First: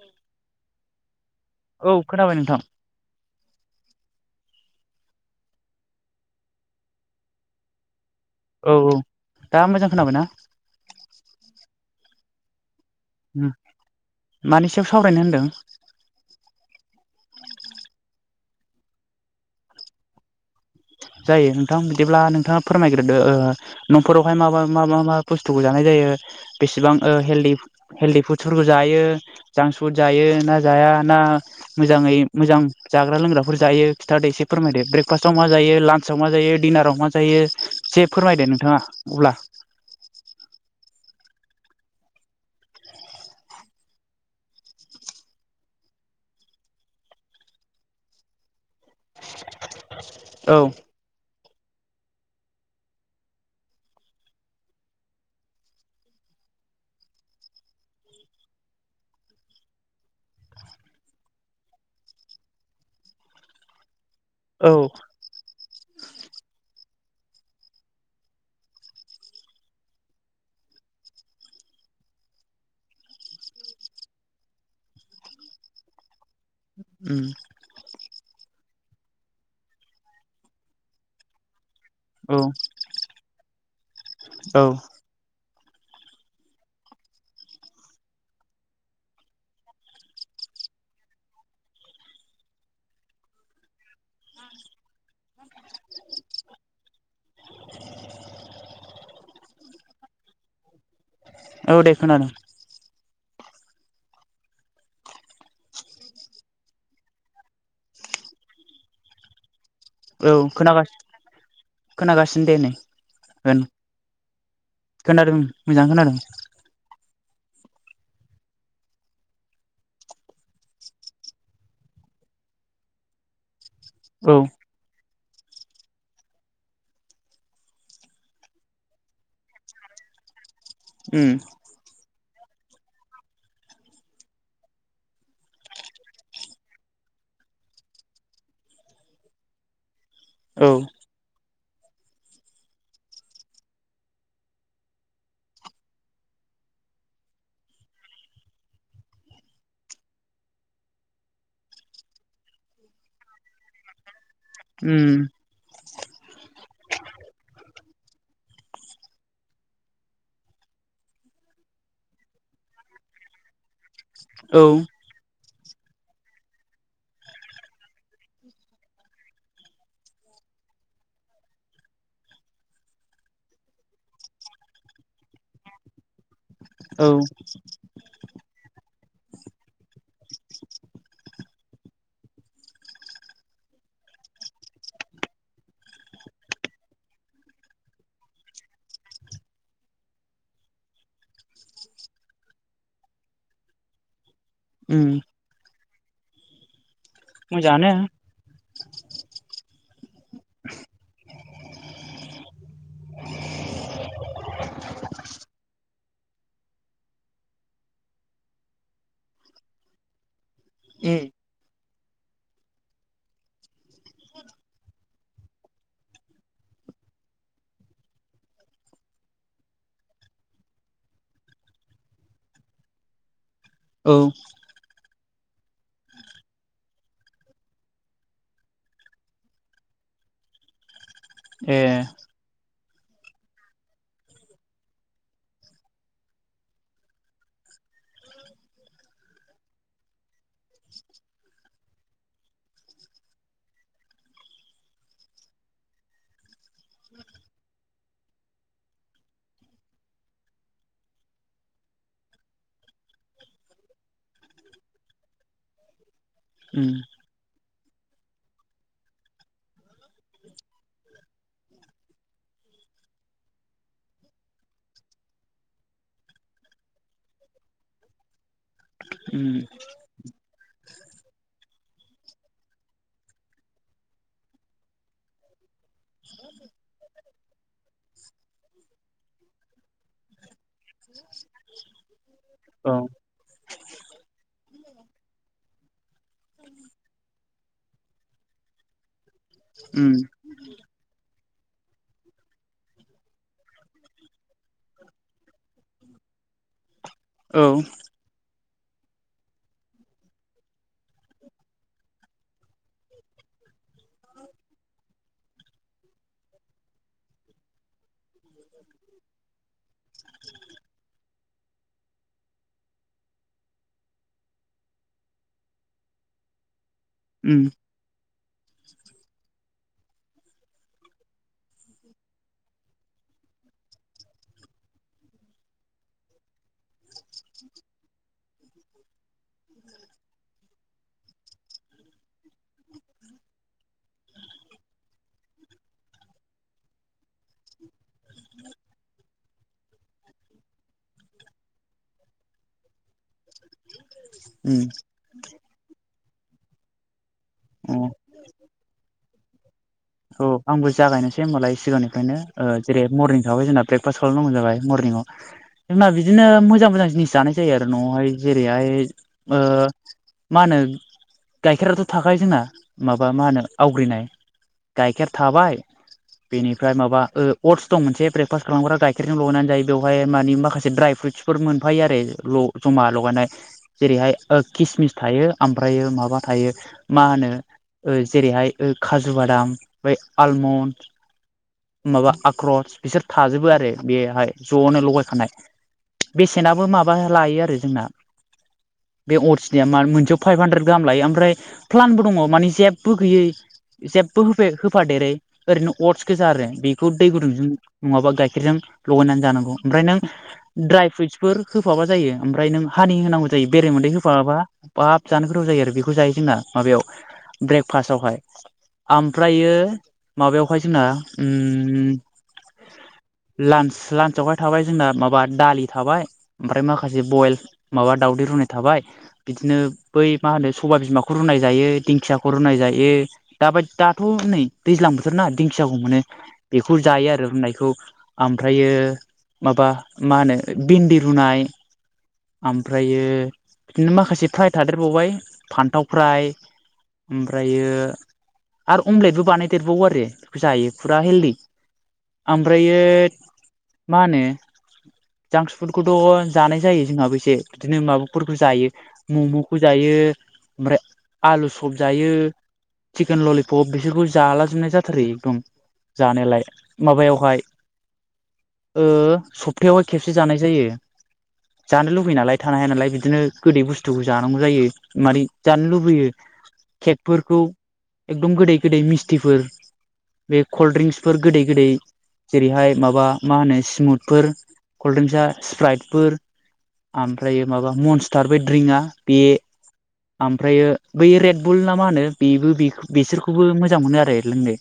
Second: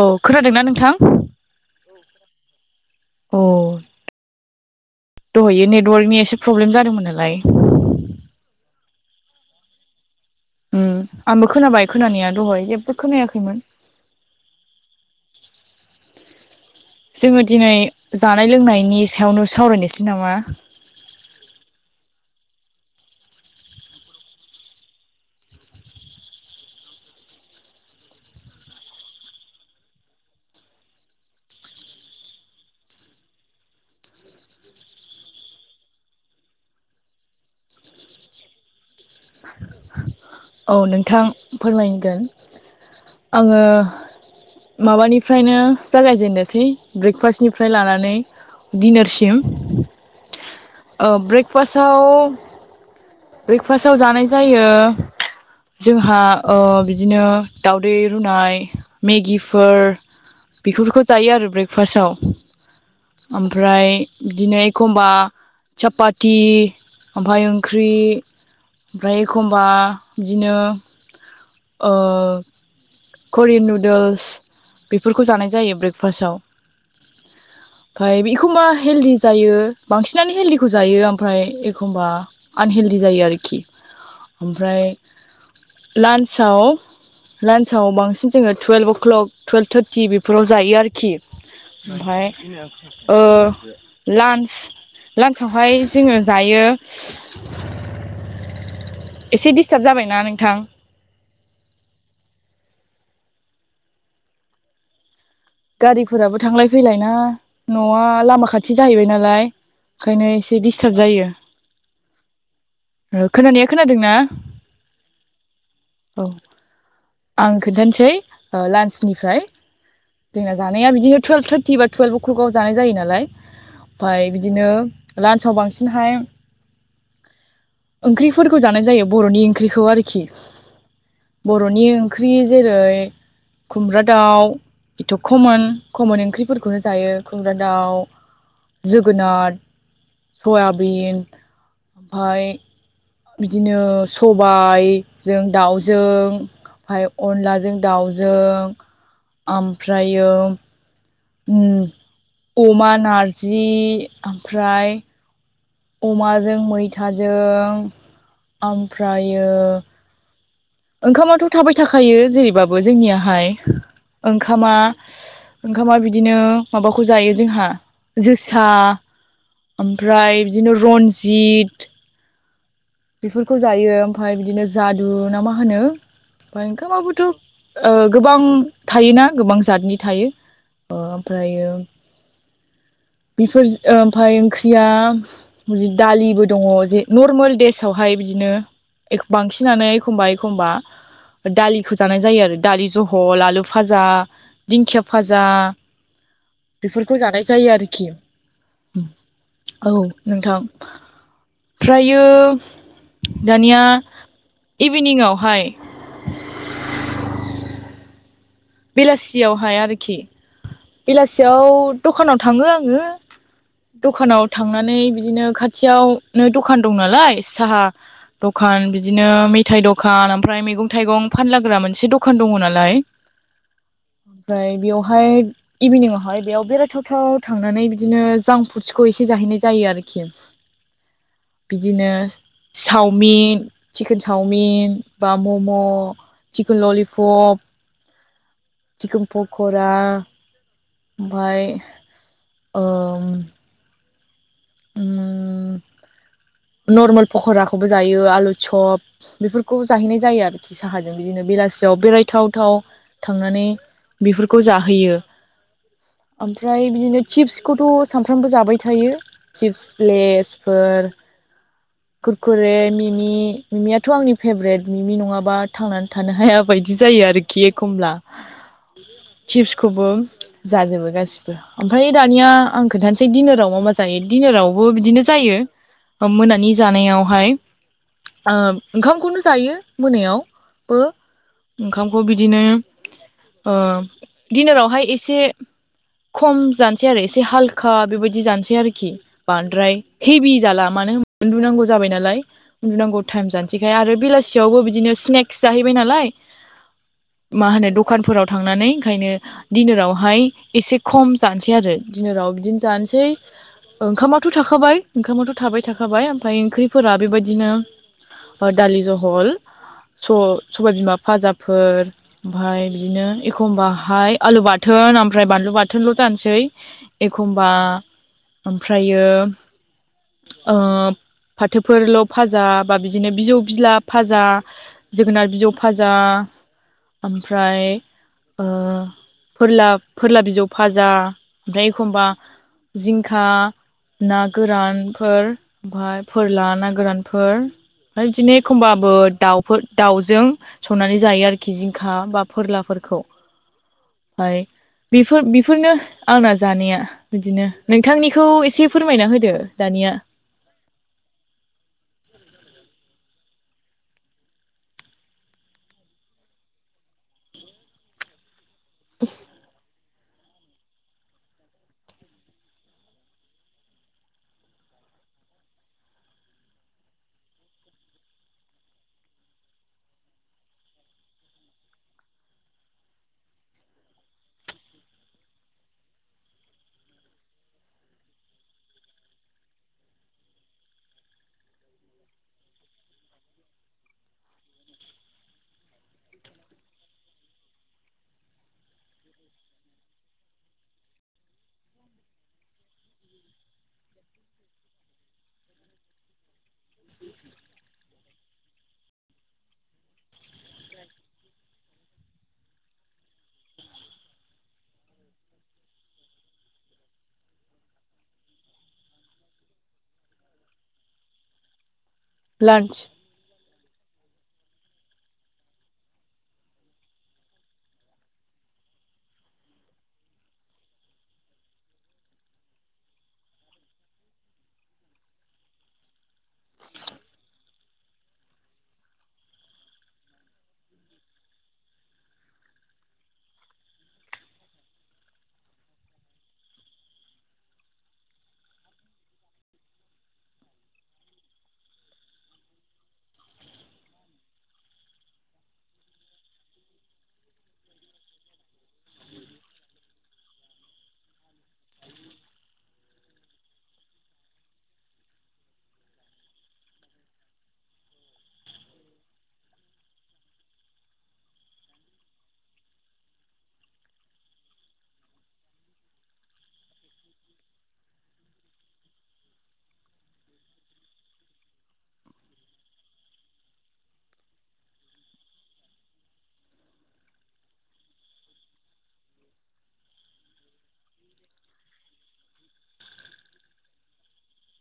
औ खोनादोंना नोंथां? औ खोनाबाय नोंथां अ दहायो नेटवरकनि एसे प्रब्लेम जादोंमोन नालाय औ औ दा मोजां खोनाबाय ना? उम आंबो खोनाबाय खोनानाया दहाय जेबो खोनायाखैमोन मानि सायाव सावरायनो होनदों? [inaudible] जोङो दिनै जानाय लोंनायनि सायावनो सावरायनोसै नामा जायो नोंथां बिदिब्ला नोंथाङा फोरमायग्रोदो ओ न'फोरावहाय मा मा मा मा मा बुस्थुखौ जानाय जायो बेसेबां ओ हेलदि हेलदि फुडस फोरखौ जायो जांक्स फुद जायो ना जाया ना मोजाङै मोजां जाग्रा लोंग्राफोर जायो खिथादो इसे फोरमायदो ब्रेकफास्टआव मा जायो लान्चआव मा जायो डिनाराव मा जायो जे फोरमायदो नोंथाङा अब्ला औ नोंथां फोरमायगोन आङो माबानिफ्रायनो जागायजेननोसै ब्रेकफास्टनिफ्राय लानानै दिनारसिम औ ब्रकास ब्रेकफास्टाव जानाय जायो जोंहा ओ बिदिनो दउदै रुनाय मेगिफोर बेफोरखौ जायो आरो ब्रेकफास्टाव ओमफ्राय बिदिनो औ एखमबा सापाथि ओमफ्राय ओंख्रि ओमफ्राय एखमबा बिदिनो ओ करियान नुदोल्स बेफोरखौ जानाय जायो ब्रेकफास्टाव उम ओमफ्राय एखमबा हेलदि जायो बांसिनानो हेलदिखौ जायो ओमफ्राय एखमबा औ आनहेल्दि जायो आरोखि औ ओमफ्राय लान्साव लान्सआव बांसिन जोङो twelve o'clock twelve thirty बेफोराव जायो आरोखि ओमफ्राय ओ लान्स लान्सवहाय जोङो जायो [inaudible] एसे डिस्टार्ब जाबायना नोंथां। औ देखनादों। गारिफोराबो थांलाय फैलायना न'आ लामा खाथि जाहैबाय नालाय ओंखायनो औ एसे दिडिस्टार्ब खोनागासिनो जायो खोनागासिनो दे नै ओं खोनानाया खोनादोंना? खोनादों मोजां खोनादों। औ आं खोन्थानोसै लान्सनिफ्राय जोंना जानाया बिदिनो टुयेल्भ थार्टि बा टुयेल्भ कुकाव जानाय जायो नालाय ओमफफ्राय औ बिदिनो लान्सआव बांसिनहाय ओंख्रिफोरखौ जानाय जायो बर'नि ओंख्रिखौ आरोखि उम बर'नि ओंख्रि जेरै खुमब्रा दाउ बेथ' खमन खमन ओंख्रिफोरखौनो जायो खुमब्रा दाउ जोगोनार औ सयाबिन ओमफाय बिदिनो सबायजों दाउजों ओमफ्राय अनलाजों दाउजों ओमफ्रायो उम अमा नारजि ओमफ्राय उम अमाजों मैथाजों ओमफ्रायो ओंखामाथ' थाबाय थाखायो जेरैबाबो जोंनियाहाय औ ओंखामा ओंखामा बिदिनो माबाखौ जायो जोंहा जोसा ओमफ्राय बिदिनो रनजित बेफोरखौ जायो ओमफफ्राय बिदिनो जादु ना मा होनो ओमफ्राय औ ओंखामाबोथ' ओ गोबां थायोना गोबां जातनि थायो ओमफ्रायो बेफोर ओमफाय ओंख्रियाढं दालिबो दङ ज नर्मेल देस फावहाय बिदिनो बांसिनानो एखमबा एखमबा दालिखौ जानाय जायो आरो दालि जहल आलु फाजा दिंखिया उम फाजा बेफोरखौ जानाय जायो मोजाङानो आरोखि औ नोंथां ओफ्रायो दानिया इभिनिंआवहाय बेलासियावहाय आरोखि उम बेलासियाव दखानाव थाङो आङो दखानाव थांनानै बिदिनो खाथियावनो दखान दं नालाय साहा दखान बिदिनो मेथाइ दखान ओमफ्राय मैगं थाइगं फानलाग्रा मोनसे दखान दङ नालाय औ ओमफ्राय बेवहाय इभिनिंआवहाय बेयाव बेरायथाव थाव थांनानै बिदिनो जांक फुदसखौ एसे जाहैनाय जायो आरोखि ए बिदिनो चावमिन चिकेन चावमिन बा मम' चिकोन ललिपप चिकोन पक'रा ओमफाय ओ आङो नर्मेल पकराखौबो जायो आलु चप बेफोरखौ जाहैनाय जायो आरोखि बिदिनो बेलासियाव बेरायथाव थाव थांनानै बेफोरखौ जाहोयो ओमफ्राय उम बिदिनो चिप्सखौथ' सानफ्रामबो जाबाय थायो चिप्स प्लेसफोर खुरखुरे मिमि मिमियाथ' आंनि फेभरेट मिमि नङाबा थांनानै थानो हाया बायदि जायो आरो खि एखमब्ला उम चिप्सखौबो जाजोबो गासिबो ओमफ्राय दानिया आं खिथानोासै दिडिनाराव मा मा जायो डिनारावबो बिदिनो जायो। मोनानि जानायावहाय ओ ओंखामखौनो जायो मोनायाव बो ओंखामखौ बिदिनो औ ओ दिनारावहाय एसे खम जानोसै आरो एसे हालखा बेबायदि जानोसै आरोखि बांद्राय उम हेभि जाला मानो उन्दुनांगौ जाबाय नालाय उन्दुनांगौ टाइम जानोसैखाय आरो बेलासियावबो बिदिनो स्नेक्स जाहैबाय नालाय मा औ होनो दखानफोराव थांनानै ओंखायनो दिडनारावहाय एसे खम जानोसै आरो दिडिनाराव बिदिनो जानोसै ओंखामाथ' थाखाबाय ओंखामाथ' थाबाय था खाबाय ओमफ्राय ओंख्रिफोरा बेबायदिनो दालि जहल स-सबाय बिमा फाजाफोर ओमफ्राय बिदिनो एखम्बाहाय आलु बाथोन ओमफ्राय बानलु बाथोनल' जानोसै उम एखमबा ओमफ्रायो ओ फाथोफोरल' फाजा बा बिदिनो बिजौ बिला फाजा जोगोनार बिजौ फाजा ओमफ्राय ओ फोरला फोरला बिजौ फाजा ओमफ्राय एखमबा जिंखा ना गोरान फोर ओमफाय फोर लाना गोरानफोर ओमफ्राय बिदिनो एखमबाबो दाउफोर दाउजों संनानै जायो आरोखि जिंखा बा फोरलाफोरखौ हाय उम बेफोर बेफोरनो आंना जानाया बिदिनो अ नोंथांनिखौ एसे फोरमायना होदो दानिया औ आंबो जागायनोसै होमबालाय सिगांनिफ्रायनो जेरै मरनिं थाबाय जोंना ब्रेकफास्ट खालामनांगौ जाबाय मरनिंआव हबा बिदिनो मोजां मोजां जिनिस जानाय जायो आरो न'आवहाय जेरैहाय [inaudible] ओ मा होनो गाइखेराथ' थाखायो जोंना माबा मा होनो आवग्रिनाय। गाइखेर थाबाय बेनिफ्राय माबा ओ अट्स दं मोनसे ब्रेकफास्ट खालामग्रा गाइखेरजों लगायनानै जायो बेवहाय मानि माखासे द्राइ फ्रुइटच फोर मोनफायो आरो ल जमा लगानाय जेरैहाय ओ किसमिस थायो ओमफ्रायो माबा थायो मा होनो ओ जेरैहाय ओ खाजु बादाम ओमफ्राय आलमन्ड। माबा आख्रस बिसोर थाजोबो आरो बेहाय ज'नो लगायखानाय बेसेनाबो माबा लायो आरो जोंना बे अरिजिनायया मोनसेयाव फाइभ हान्द्रेद गाहाम लायो ओमफ्राय प्लानबो दङ मानिे जेबो गैयै जेबो हो-होफादेरै ओरैनो अटस गोजा आरो बेखौ दै गुदुंजों नङाबा गाइखेरजों लगायनानै जानांगौ ओमफ्राय नों ड्राय फ्रुइटसफोर होफाबा जायो ओमफ्राय नों हानि होनांगौ जायो बेरे मोदै होफाबाबा बाब जानो गोथाव जायो आरो बेखौ जायो जोंना माबायाव ब्रेक फास्टावहाय। ओमफ्रायो माबायावहाय जोंना उम लान्च लान्च लान्चआवहाय थाबाय जोंना माबा दालि थाबाय। ओमफ्राय माखासे बयल माबा दावदै रुनाय थाबाय। बिदिनो बै मा होनो सबाय बिमाखौ रुनाय जायो दिंखियाखौ रुनाय जायो दा बाय दा थ' नै दैज्लां बोथोर ना दिंखियाखौ मोनो। बेखौ जायो आरो रुनायखौ ओमफ्रायो माबा मा होनो भिन्दि रुनाय। आमफ्रायो बिदिनो माखासे फ्राय थादेरबावबाय फान्थाव फ्राय ओमफ्रायो आरो अमलेटबो बानायदेरबावो आरो बेखौ जायो फुरा हेलदि ओमफ्रायो मा होनो जांक्स फुदखौथ' जानाय जायो जोंहाबो एसे बिदिनो माबाफोरखौ जायो। मम'खौ जायो ओमफ्राय आलु सप जायो चिकेन ललि- पब बिसोरखौ जाला जोबनाय जाथारो एकदम जानायालाय माबायावहाय ओ सब्थायावहाय खेबसे जानाय जायो। जानो लुुबैयो नालाय थानो हाया नालाय बिदिनो गोदै बुस्थुखौ जानांगौ जायो। मारै जानो लुबैयो केकफोरखौ। एकदम गोदै गोदै मिस्टिफोर बे कल्ड ड्रिंक्सफोर गोदै गोदै। जेरैहाय माबा मा होनो स्मुथफोर कल्डड्रिंक्सा स्प्राइटफोर आमफ्रायो माबा मनसथार बै ड्रिंकआ बे। आमफ्रायो बै रेडबुल ना मा होनो बेबो बे- बिसोरखौबो मोजां मोनो आरो लोंनो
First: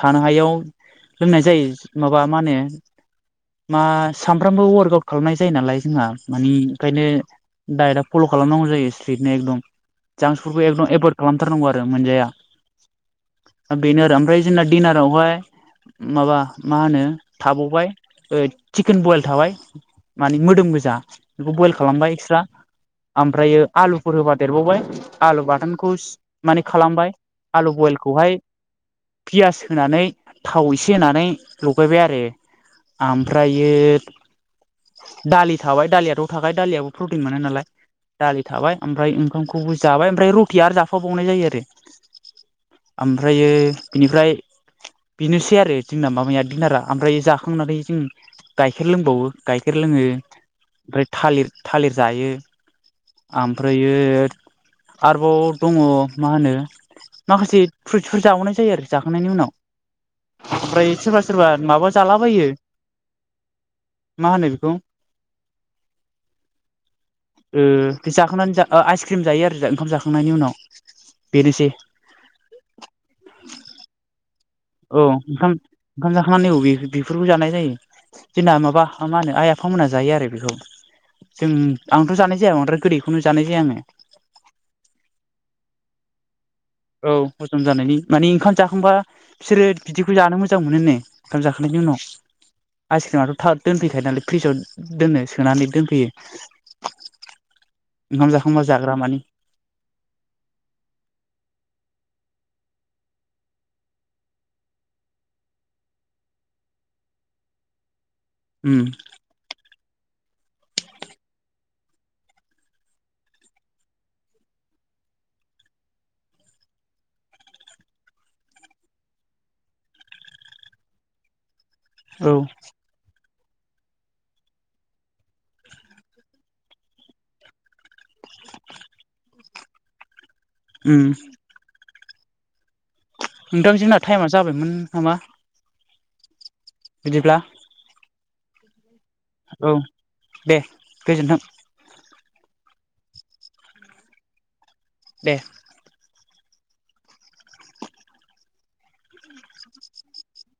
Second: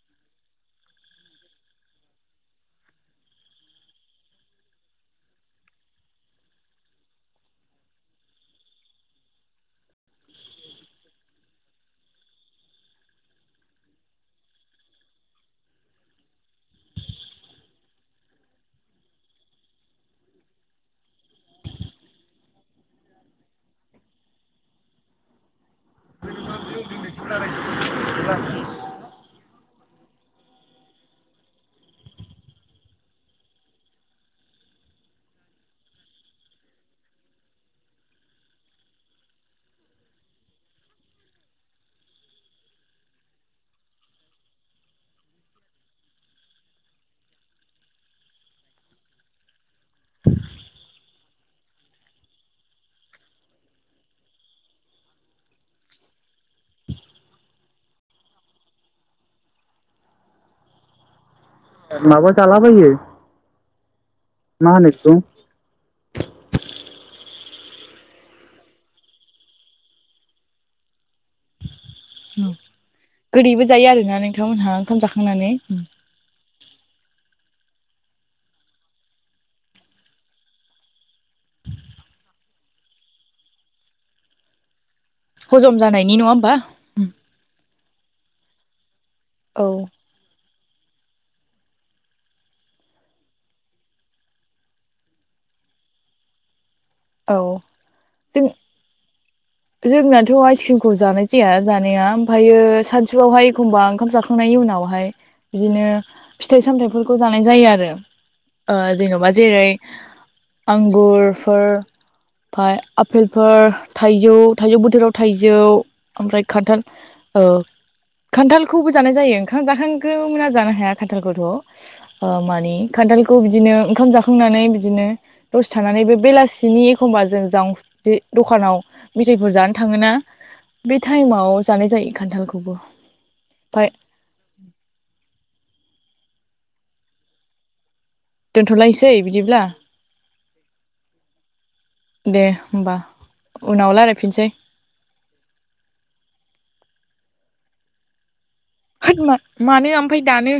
थानो हायाव लोंनाय जायो माबा मा होनो मा सानफ्रामबो वार्क आउट खालामनाय जायो नालाय जोंहा मानि ओंखायनो दडाइटआ फल' खालामनांगौ जायो स्ट्रिकनो एकदम जांक्सफोरखौ एकदम एभर्ड खालामथारनांगौ आरो मोनजाया। बेनो आरो ओमफ्राय जोंना डिनारावहाय माबा मा होनो थाबावबाय चिकेन बयल थाबाय। मानि मोदोम गोजा बेखौ बयल खालामबाय एक्सट्रा। ओमफ्रायो आलुफोर होबा देरबावबाय आलु बाथोनखौ सि माने खालामबाय। आलु बयलखौहाय पियास होनानै थाव एसे होनानै लगायबाय आरो। आमफ्रायो दालि थाबाय दालियाथ' थाखाय दालियाबो प्रटिन मोनो नालाय। दालि थाबाय ओमफ्राय ओंखामखौबो जाबाय ओमफ्राय रुटिया आरो जाफाबावनाय जायो आरो। ओमफ्रायो बिनिफ्राय बेनोसै आरो जोंना मामाया दिनारा ओमफ्राय जाखांनानै जों गाइखेर लोंबावो गाइखेर लोङो ओमफ्राय थालिर थालिर जायो ओमफ्रायो आरोबाव दङ मा होनो माखासे फ्रुइट्सफोर जाबावनाय जायो आरोखि जाखांनायनि उनाव ओमफ्राय सोरबा सोरबा माबा माबा जालाबायो जाला बायो मा होनो बेखौ ओ जाखांनानै जा आइसक्रिम जायो आरो ओंखाम जाखांनायनि उनाव। बेनोसै। औ गोदैबो जायो आरोना नोंथांमोनहा? औ ओंखाम ओंखाम जाखांनानै बेफोरखौ जानाय जायो। जोंना माबा मा होनो आइ आफामोनहा जायो आरो बेखौ जों आंथ' जानाय जाया बांद्राय गोदैखौनो जानाय जाया आङो हजम जानायनि नङा होमबा औ हजम जानायनि मानि ओंखाम जाखांबा औ बिसोरो बिदि बेखौ जानो मोजां मोनो नो ओंखाम जाखांनायनि उनाव आइसक्रिमाथ' था दोनफैखायो नालाय फ्रिजाव दोननो सोनानै दोनफैयो औ ओंखाम जों जाखांबा जाग्रा मानानि जोंनाथ' आइसक्रिमखौ जानाय जाया जानाया ओमफ्रायायो सानसुआवहाय एखमबा ओंखाम जाख बि संनायनि उनावहाय बिदिनो फिथाइ सामथायाइफोरखौ जानाय जायो आरो ओ उम जेन'बा जेरै आंगुरफोर ओमफ्राय आफेलफोर थाइ थाइजौ थाइजौ बोथोराव थाइजौ ओमफ्राय खान्थाल खान्थालखौबो जानाय जायो ओंखाम जाखांग्रोना जानो हाया खान्थालखौथ' औ मानि खान्थालखौ बिदिनो ओंखाम जाखांनानै बिदिनो दसे थानानै बे बेलासिनि एखम्बा जों ज जे दखानाव मेथायाइफोर जानो थाङोना बे उम टाइमाव जानाय जायो खान्थालखौबो नोंथां ओमफाय जोंना टाइमा जाबायमोन नामा बिदिब्ला दोनथ'लायसै बिदिब्ला औ दे गोजोन्थों दे होमबा उनाव रायलायफिनसै दे होद मानो ओमफफ्राय दानो